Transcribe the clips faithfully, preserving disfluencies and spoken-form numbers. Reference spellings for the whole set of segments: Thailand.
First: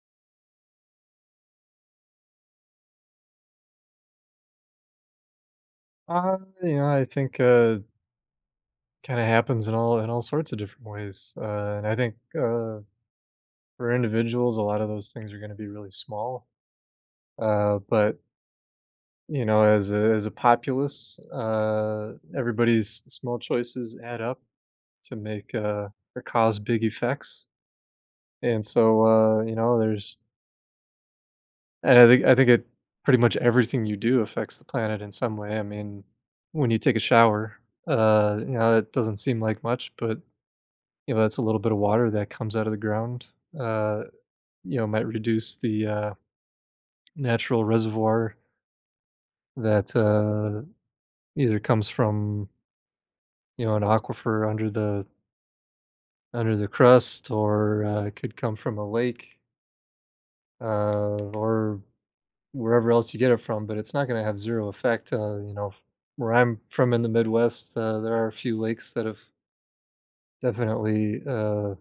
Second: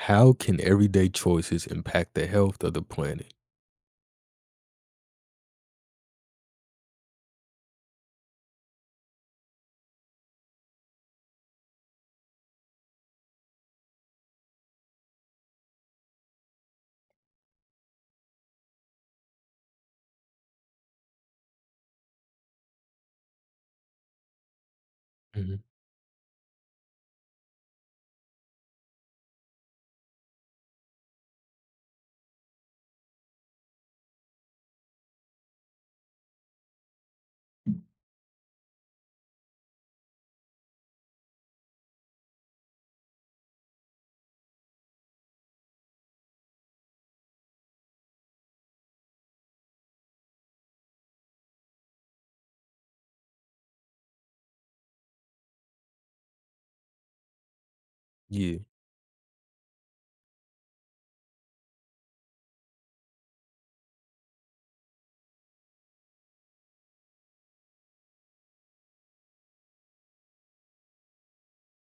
How can everyday choices impact the health of the planet? Uh, you know, I think, uh, kinda happens in all in all sorts of different ways. Uh, and I think, uh, for individuals, a lot of those things are gonna be really small, uh, but, you know, as a as a populace, uh, everybody's small choices add up to make, Mhm. uh or cause big effects. And so, uh, you know, there's, and I think I think it, pretty much everything you do affects the planet in some way. I mean, when you take a shower, uh, you know, it doesn't seem like much. But you know, that's a little bit of water that comes out of the ground. uh, you know, might reduce the, uh, natural reservoir that, uh, either comes from, you know, an aquifer under the under the crust, or uh, it could come Yeah. from a lake, uh, or wherever else you get it from. But it's not gonna have zero effect. Uh, you know, where I'm from in the Midwest, uh, there are a few lakes that have definitely, uh,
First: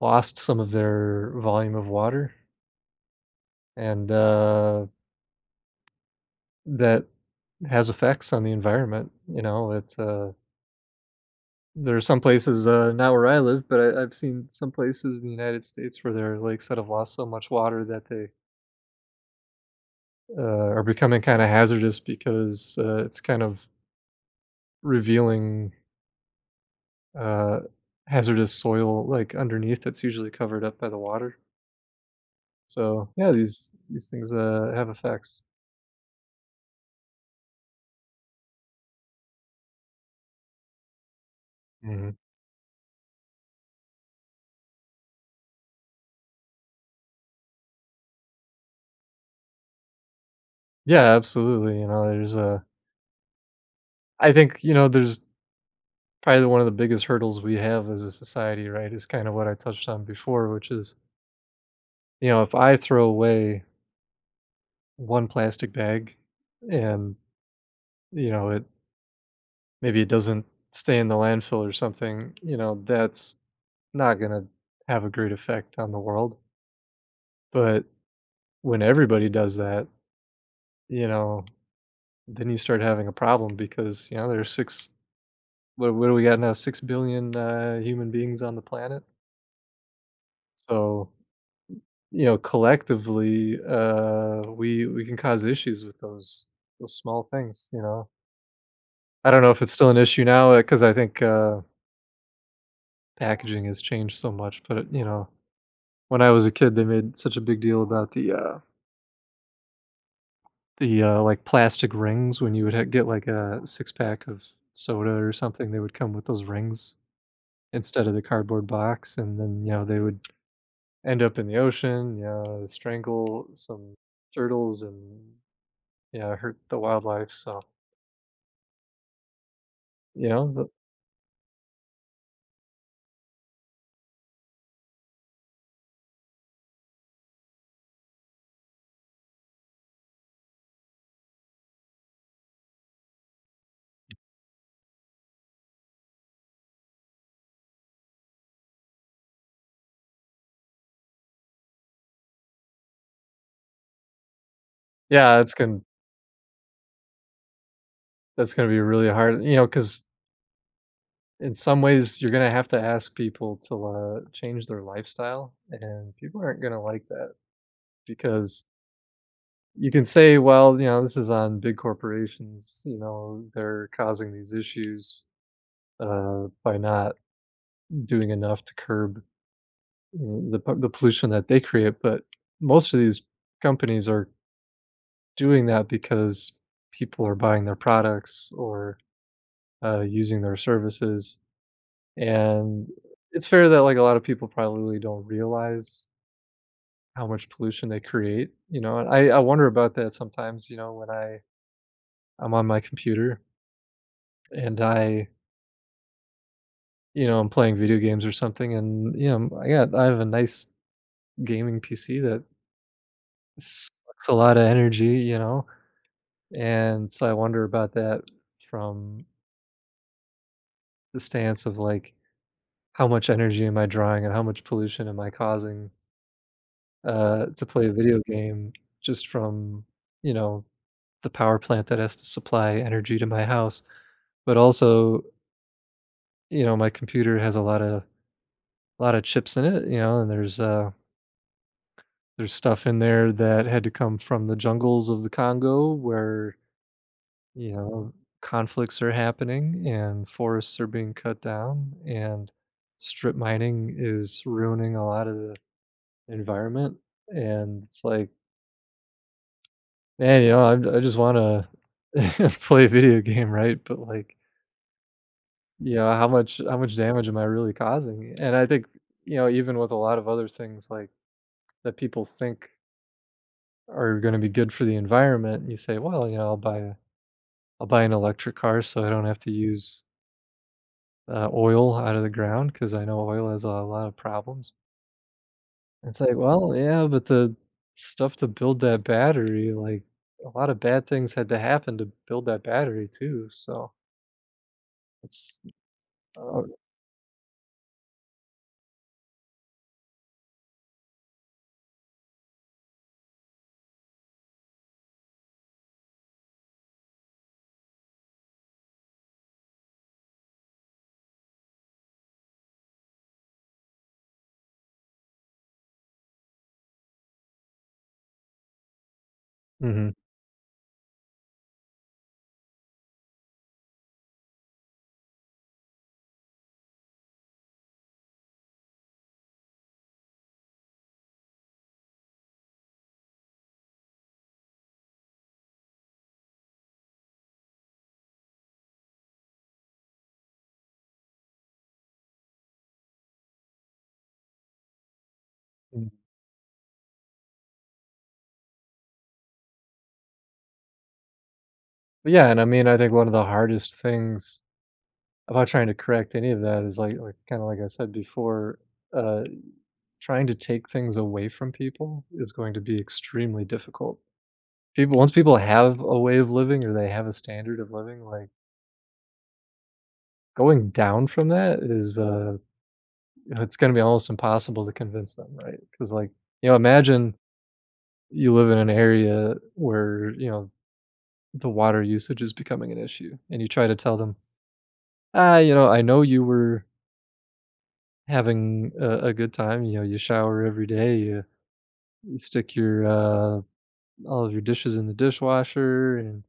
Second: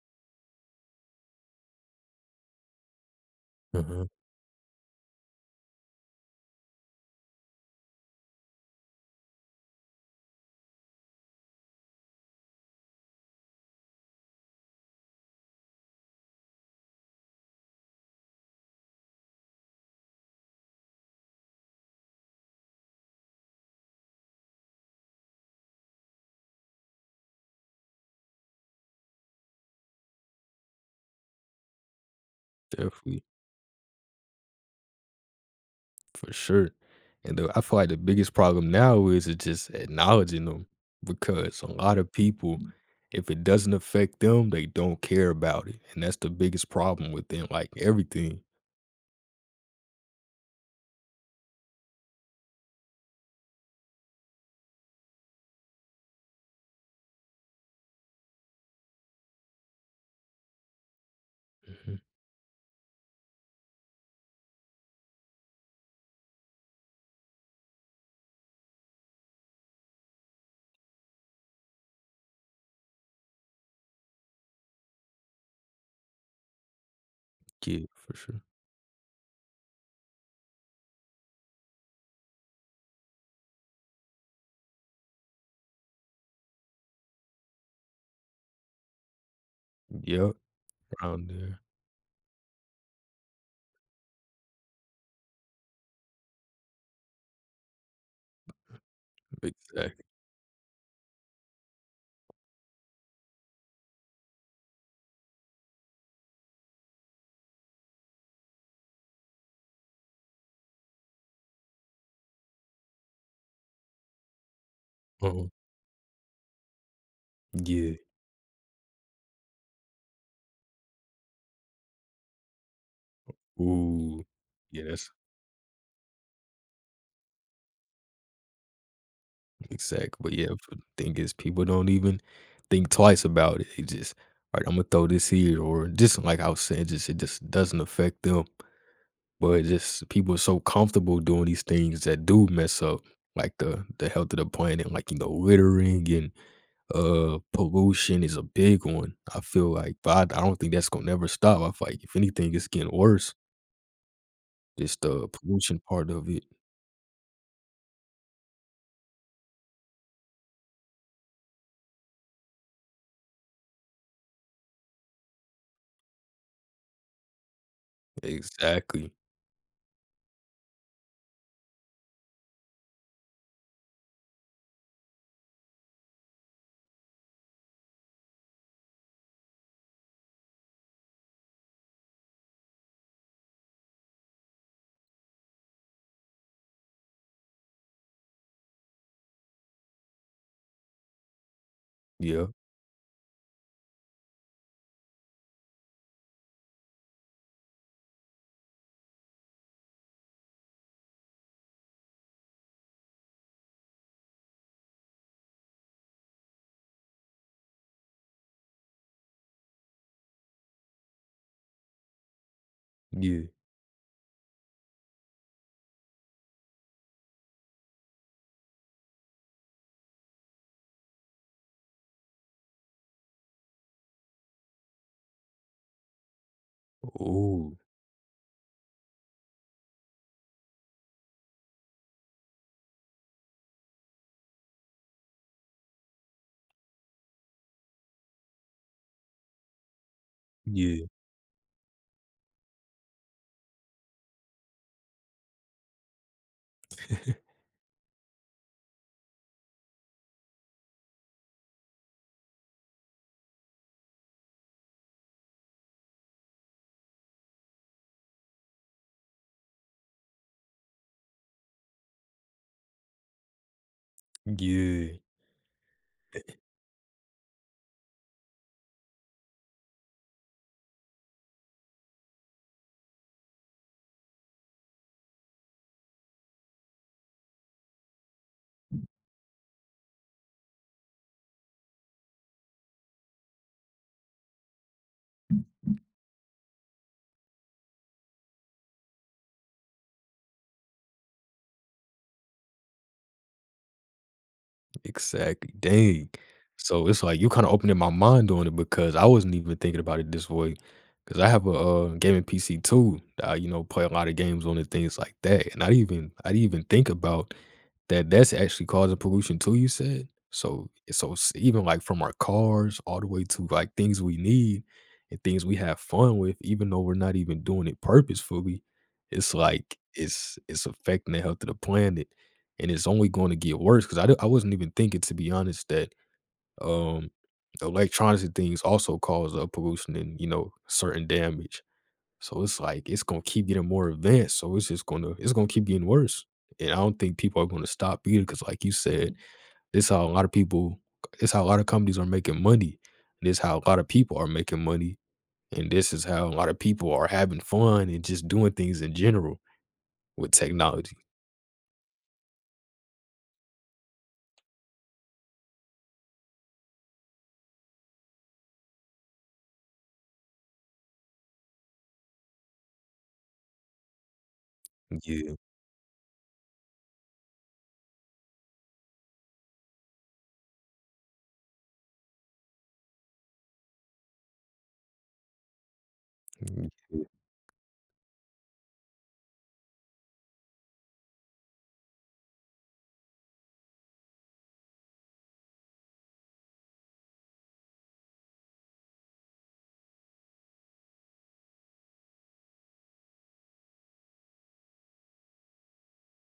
lost some of their volume of water, Uh-huh. and, uh that has effects on the environment. You know, it's, uh there are some places, uh not where I live, but I I've seen some places in the United States where their lakes that have lost so much water that they, uh, are becoming kinda hazardous because, uh, it's kind of revealing, uh, hazardous soil, like, underneath that's usually covered up by the water. So, Definitely. yeah, these these things, uh, have effects. For sure. And the I feel like the biggest problem now is it's just acknowledging them because a lot of Mhm. people, if it doesn't affect them, they don't care about it. And that's the biggest problem within like everything. Yeah, absolutely, you know, there's, uh I think, you know, there's probably one of the biggest hurdles we have as a society, right, is kind of what I touched on before, which is, Mhm. you know, if I throw away one plastic bag and, you know, it maybe it doesn't stay in the landfill or something. You know, that's not going to have a great effect on the world. Yeah, But for sure. when everybody does that, you know, then you start having a problem because, you know, there's six, what, what do we got now? Six billion uh, human beings on the planet. Yep. So, Around there. you know, collectively, uh, we we can cause issues with those those small things, you know. I don't know if it's still Exactly. an issue now because I think, uh, packaging has changed so much. But, uh, you know, when I was a kid, they made such a big deal about the, uh the, uh, like, plastic rings when you would ha get, like, a six-pack of soda or Uh-huh. something. They would come with those rings Yeah. instead of the cardboard box, and then, you know, they would end up in the ocean, you know, strangle some Ooh. turtles Yeah, that's and, yeah, hurt the wildlife. So, Exactly, you but yeah, know, th the thing is people don't even think twice about it. They just, "All right, Imma throw this here," or just like I was saying, just it just doesn't affect them, but it just people are so comfortable doing these things that do mess up, like, the the health of the planet, like, you know, littering and, uh, pollution is a big one. I feel like but I I don't think that's gonna never stop. I feel like if anything, it's getting worse, just the yeah, it's pollution gonna part of it. that's gonna be really hard, you know, because in some ways, you're gonna have to ask people to, uh, change their lifestyle, and people aren't gonna like that because Exactly. you can say, "Well, you know, this is on big corporations, you know, they're causing these issues, uh, by not doing enough to curb, mm, the po the pollution that they create." But most of these companies are doing that because people are buying their products, or uh, using their services. Yeah. And it's fair that, like, a lot of people probably really don't realize how much pollution they create, you know, and I I wonder about that sometimes, you know, when I I'm on my computer, and I, you know, I'm playing video games or something. And, you know, I got I have a nice gaming P C that Yeah. sucks a lot of energy, you know, and so I wonder about that from the stance of, like, how much energy am I drawing and how much pollution am I causing, uh, to Oh. play a video game just from, you know, the power plant that has to supply energy to my house. But also, you know, my computer has a lot of a lot of chips in it, you know, and there's uh Yeah. there's stuff in there that had to come from the jungles of the Congo where, you know, conflicts are happening and forests are being cut down and strip mining is ruining a lot of the environment. And it's like, man, you know, I, I just want to play a video game, right? But like, Yeah, you know, how much how much damage am I really causing? And I think, you know, even with a lot of other things like that people think are going to be good for the environment, you say, well, you know, I'll buy a, I'll buy an electric car so I don't have to use uh, oil out of the ground because I know oil has a lot of problems. It's like, well, yeah, but the stuff to build that battery, like, a lot of bad things had to happen to build that battery too. So it's, exactly. Dang. uh, So it's like you kind of opening my mind on it because I wasn't even thinking about it this way. Because I have a uh, gaming P C too, that I, you know, play a lot of games on and things like that. And I didn't even I didn't even think about that. That's actually causing pollution too. You said so. So s- even like from our cars all the way to like things we need and things we have fun with, even though we're not even doing it purposefully, it's like mhm. it's it's affecting the health of the planet. And it's only going to get worse because I I d- I wasn't even thinking, to be honest, that um, electronics and things also cause uh, pollution and you know certain damage. So it's like it's gonna keep getting more advanced. So it's just gonna it's gonna keep getting worse. And I don't think people are gonna stop either because, like you said, this how a lot of people, this how a lot of companies are making money. This how a lot of people are making money, and Mm. this is how a lot of people are having fun and just doing things in general with technology. Yeah. And I mean, I think one of the hardest things about trying to correct any of that is like like kind of like I said before, uh, trying to take things away from people is going to be extremely difficult. People Once Yeah, people have a way of living or they have a standard of living, like going down from that is uh, you know, it's going to be almost impossible to convince them, right? Because like, you know, yeah, imagine you live in an area where you know the water usage is becoming an issue, and you try to tell them, ah, you know, I know you were having a, a good time. You know, you shower every day. You stick your uh, all of your dishes in the dishwasher, and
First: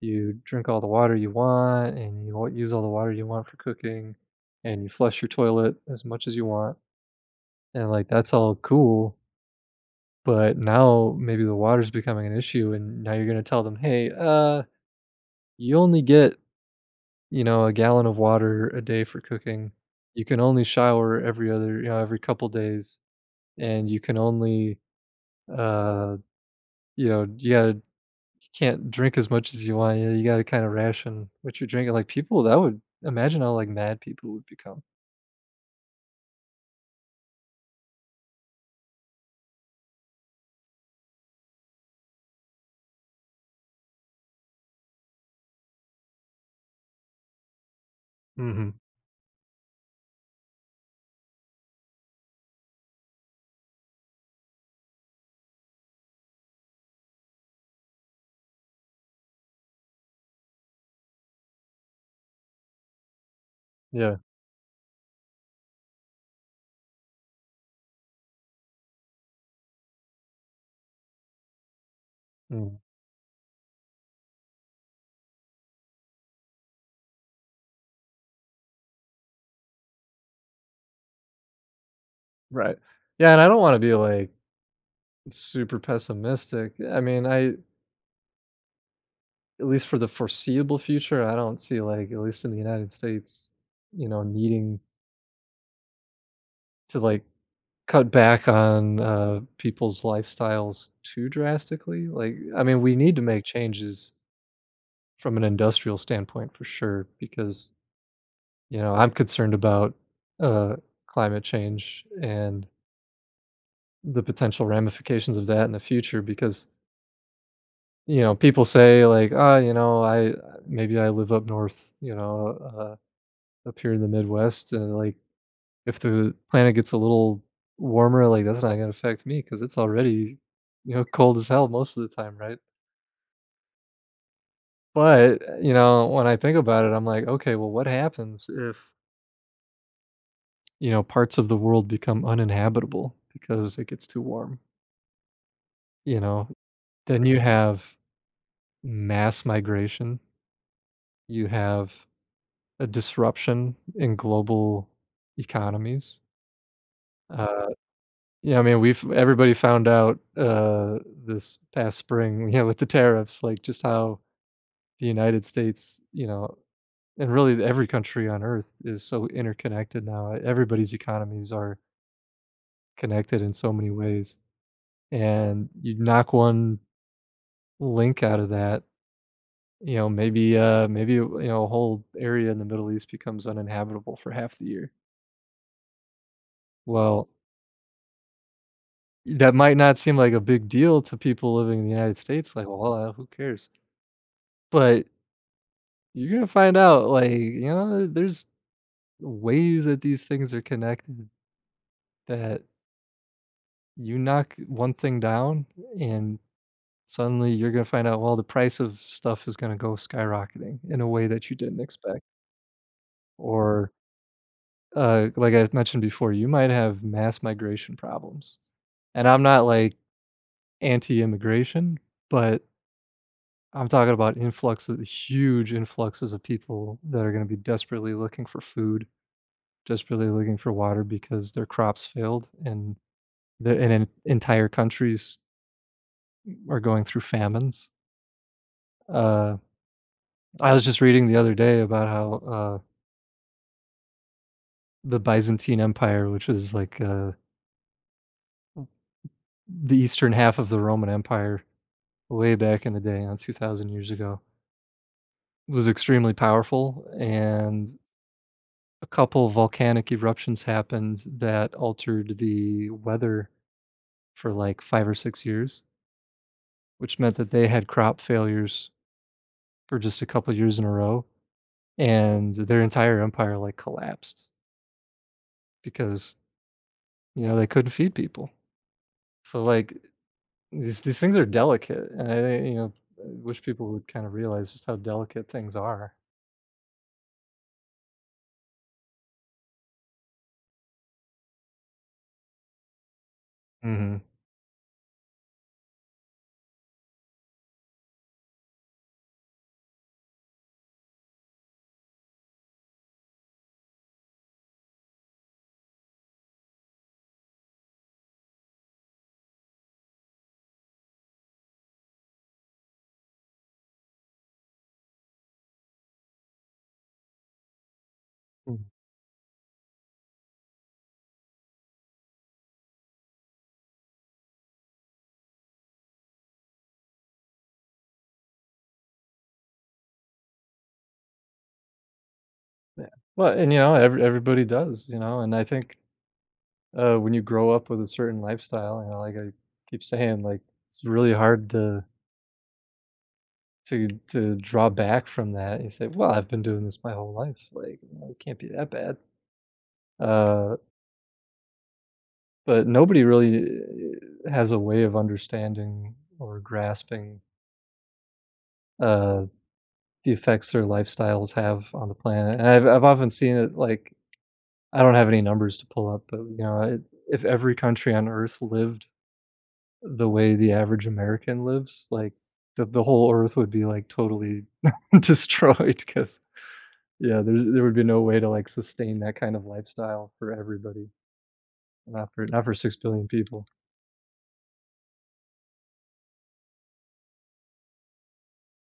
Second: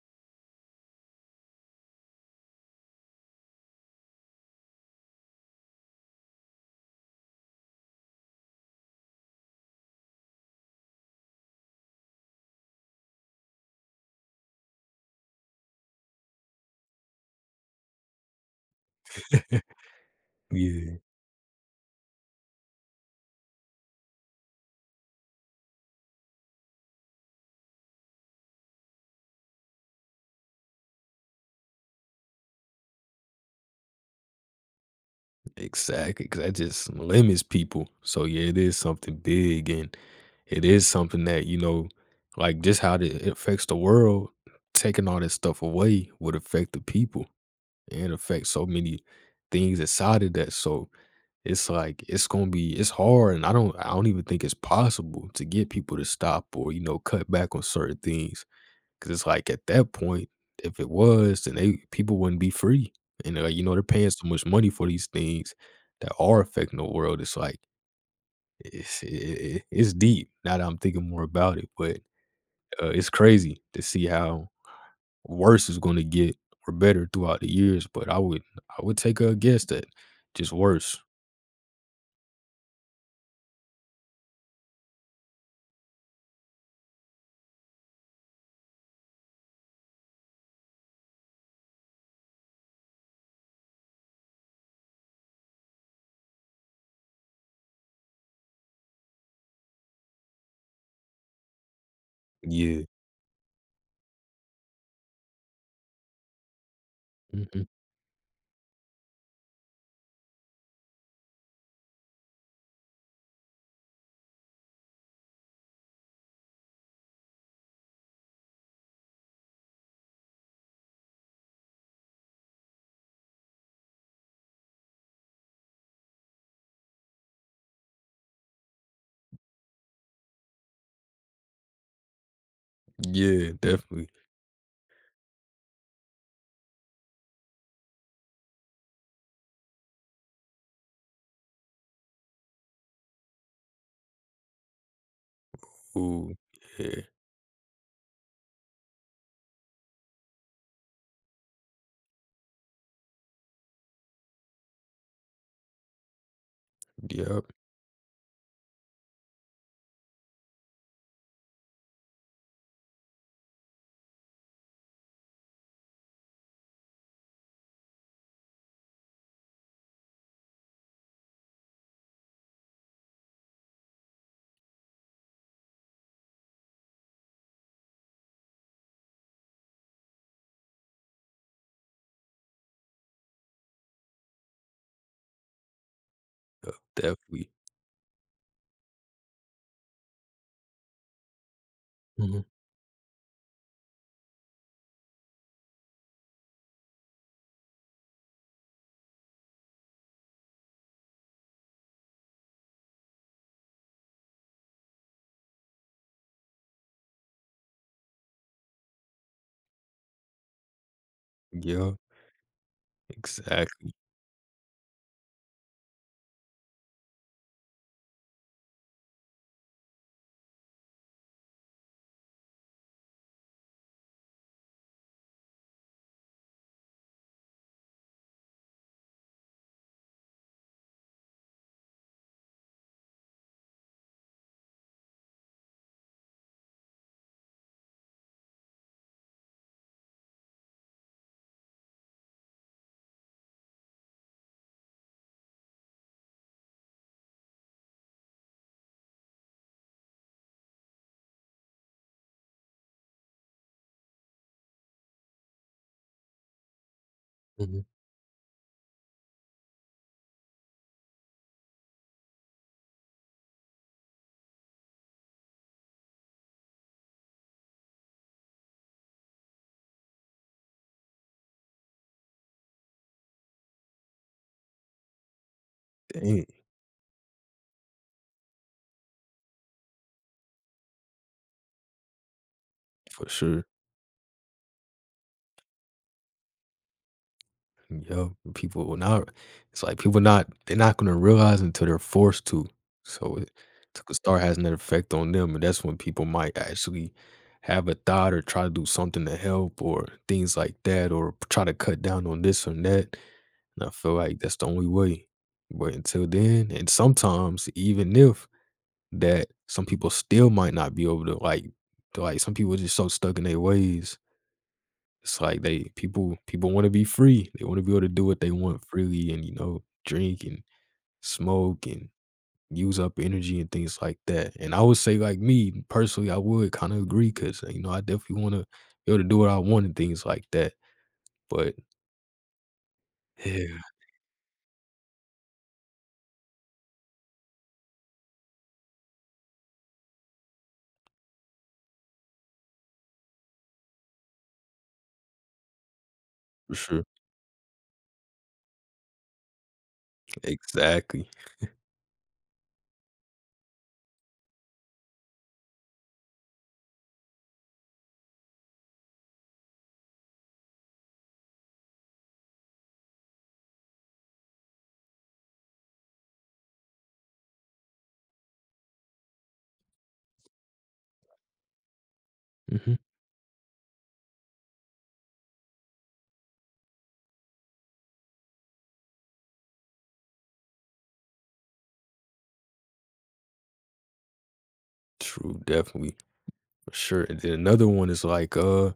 you drink all the water you want, and you wa- use all the water you want for cooking, and you flush your toilet as much as you want, and like that's all cool. But now maybe the water's becoming an issue, and now you're gonna tell them, hey, uh, you only get, you know, a gallon of water a day for cooking. You can only yeah. shower every other you know every couple days, and you can only uh you know yeah, can't drink as much as you want. Yeah, you gotta kinda ration what you're drinking, like, people that would imagine how, like, mad people would become. Exactly, cause that just limits people. So yeah, it is something big, and it is something that you know, like just how it it affects the world. Taking all that stuff away would affect the people and affect so Mhm, many things inside of that. So it's like it's gonna be it's hard, and I don't I don't even think it's possible to get people to stop or you know cut back on certain things. 'Cause it's like at that point, if it was, then they people wouldn't be free. And, uh, you know, they're paying yeah, so much money for these things that are affecting the world. It's like it's i i it's deep now that I'm thinking more about it, but, mm, uh, it's crazy to see how worse is gonna get or better throughout the years, but I would I would take a guess that just worse. right. Yeah, and I don't wanna be, like, super pessimistic. Yeah, I mean, I at least for the foreseeable future, I don't see, like, at least in the United States, you know, needing to, like, cut back on, uh, people's lifestyles too drastically, like, I mean, Yeah. we need to make changes from an industrial standpoint for sure Mhm. because you know, I'm concerned about, uh, climate change and the potential ramifications of that in the future because, you know, people say like, "Ah, you know, I uh, maybe I live up north, you know, uh, up here in the Midwest, and, like, if the planet gets a little warmer, like, that's not gonna affect me because it's already, you know, cold as hell most of the time, right?" Yeah, definitely. But, uh, you know, when I think about it, I'm like, "Okay, well, what happens if, you know, parts of the world become uninhabitable because it gets too warm?" You Ooh, know? yeah. Then you have mass migration, you have a disruption in global economies. Yep, Uh, yeah, I mean, we've everybody found out, uh, this past spring, yeah, with the tariffs, like, just how the United States, you know, and really every country on earth is so interconnected now. Everybody's economies are connected in so many ways, and you knock one link out of that. You know, maybe, uh, maybe, you know, a whole area in the Middle East becomes uninhabitable for half the year. Well, definitely. that might not seem like a big deal to people living in the United Mhm. States, like, "Well, uh, who cares?" But you're gonna find out, like, you know, there's ways that these things are connected that you knock one thing down, and suddenly you're gonna find out, well, the price of stuff is gonna go skyrocketing in a way that you didn't Yeah, expect. Or, exactly. uh, like I mentioned before, you might have mass migration problems. And I'm not, like, anti-immigration, but I'm talking about influxes, huge influxes of people that are gonna be desperately looking for food, desperately looking for water because their crops failed and the and en entire countries are going through famines. Uh, I was just reading the other day about how, uh, the Byzantine Empire, which is, like, uh, the eastern half of the Roman Empire way back in the day, you know, two thousand years ago, was extremely powerful, Mhm. and a couple volcanic eruptions happened that altered the weather for like five or six years, which meant that they had crop failures for just a couple years in a row, and their entire empire, like, collapsed because, Dang, you know, they couldn't feed people. So, like, these these things are delicate, and I think, you know, for I wish sure. people would kind of realize just how delicate things are. Yo, people will not it's like people not they're not gonna realize until they're forced to. So it a Mhm. star has an effect on them, and that's when people might actually have a thought or try to do something to help or things like that or p try to cut down on this and that, and I feel like that's the only way. But until then and sometimes even if that some people still might not be able to, like to, like, some people just so stuck in their ways. It's like they people people wanna be free. They wanna be able to do what they want Mm, freely and, you know, drink and smoke and use up energy and things like that. And I would say, like me, personally, I would kinda agree agree because you know, I definitely wanna be able to do what I want and things like that. But yeah. Well, and, yeah, you know, every everybody does, you know, and I think Uh, when you grow up with a certain lifestyle, you know, like I keep saying, like, it's really hard to to to draw back from that. You say, "Well, I've been for doing sure. this my whole life. Like, you know, it can't be that bad." Uh, Exactly. but nobody really uh, has a way of understanding or grasping uh, the effects their lifestyles have on the planet. And I've I've often seen it like I don't have any numbers to pull up, but you know, it, if every country on Earth lived the way the average American lives, like, the Mhm. the whole earth would be, like, totally destroyed. Because yeah, there's there would be no way to, like, sustain that kind of lifestyle for everybody, not for not for six billion people. True, definitely. For sure. And then another one is like, uh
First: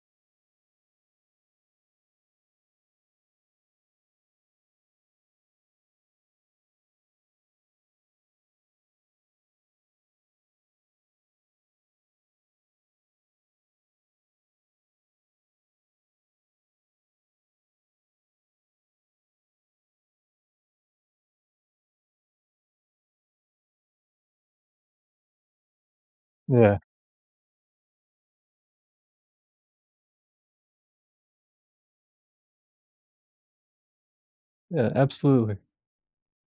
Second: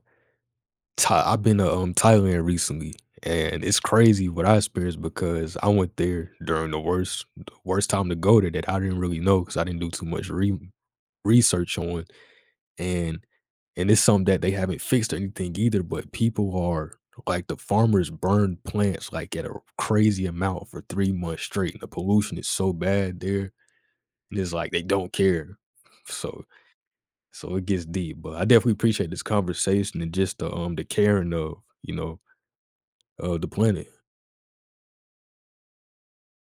Tha I've been to, um, Thailand recently, and it's crazy what I experienced because I went there during the worst the worst time to go there that I didn't really know because I didn't do too much re research on, and and it's something that they haven't fixed or anything either, but people are like, the farmers burn plants, like, at a crazy amount for three months straight, and the pollution is so bad there, and it's like they don't care. So Yeah, so it gets deep, but I definitely appreciate this conversation and just the, um, the caring of, you know of the planet. yeah, absolutely.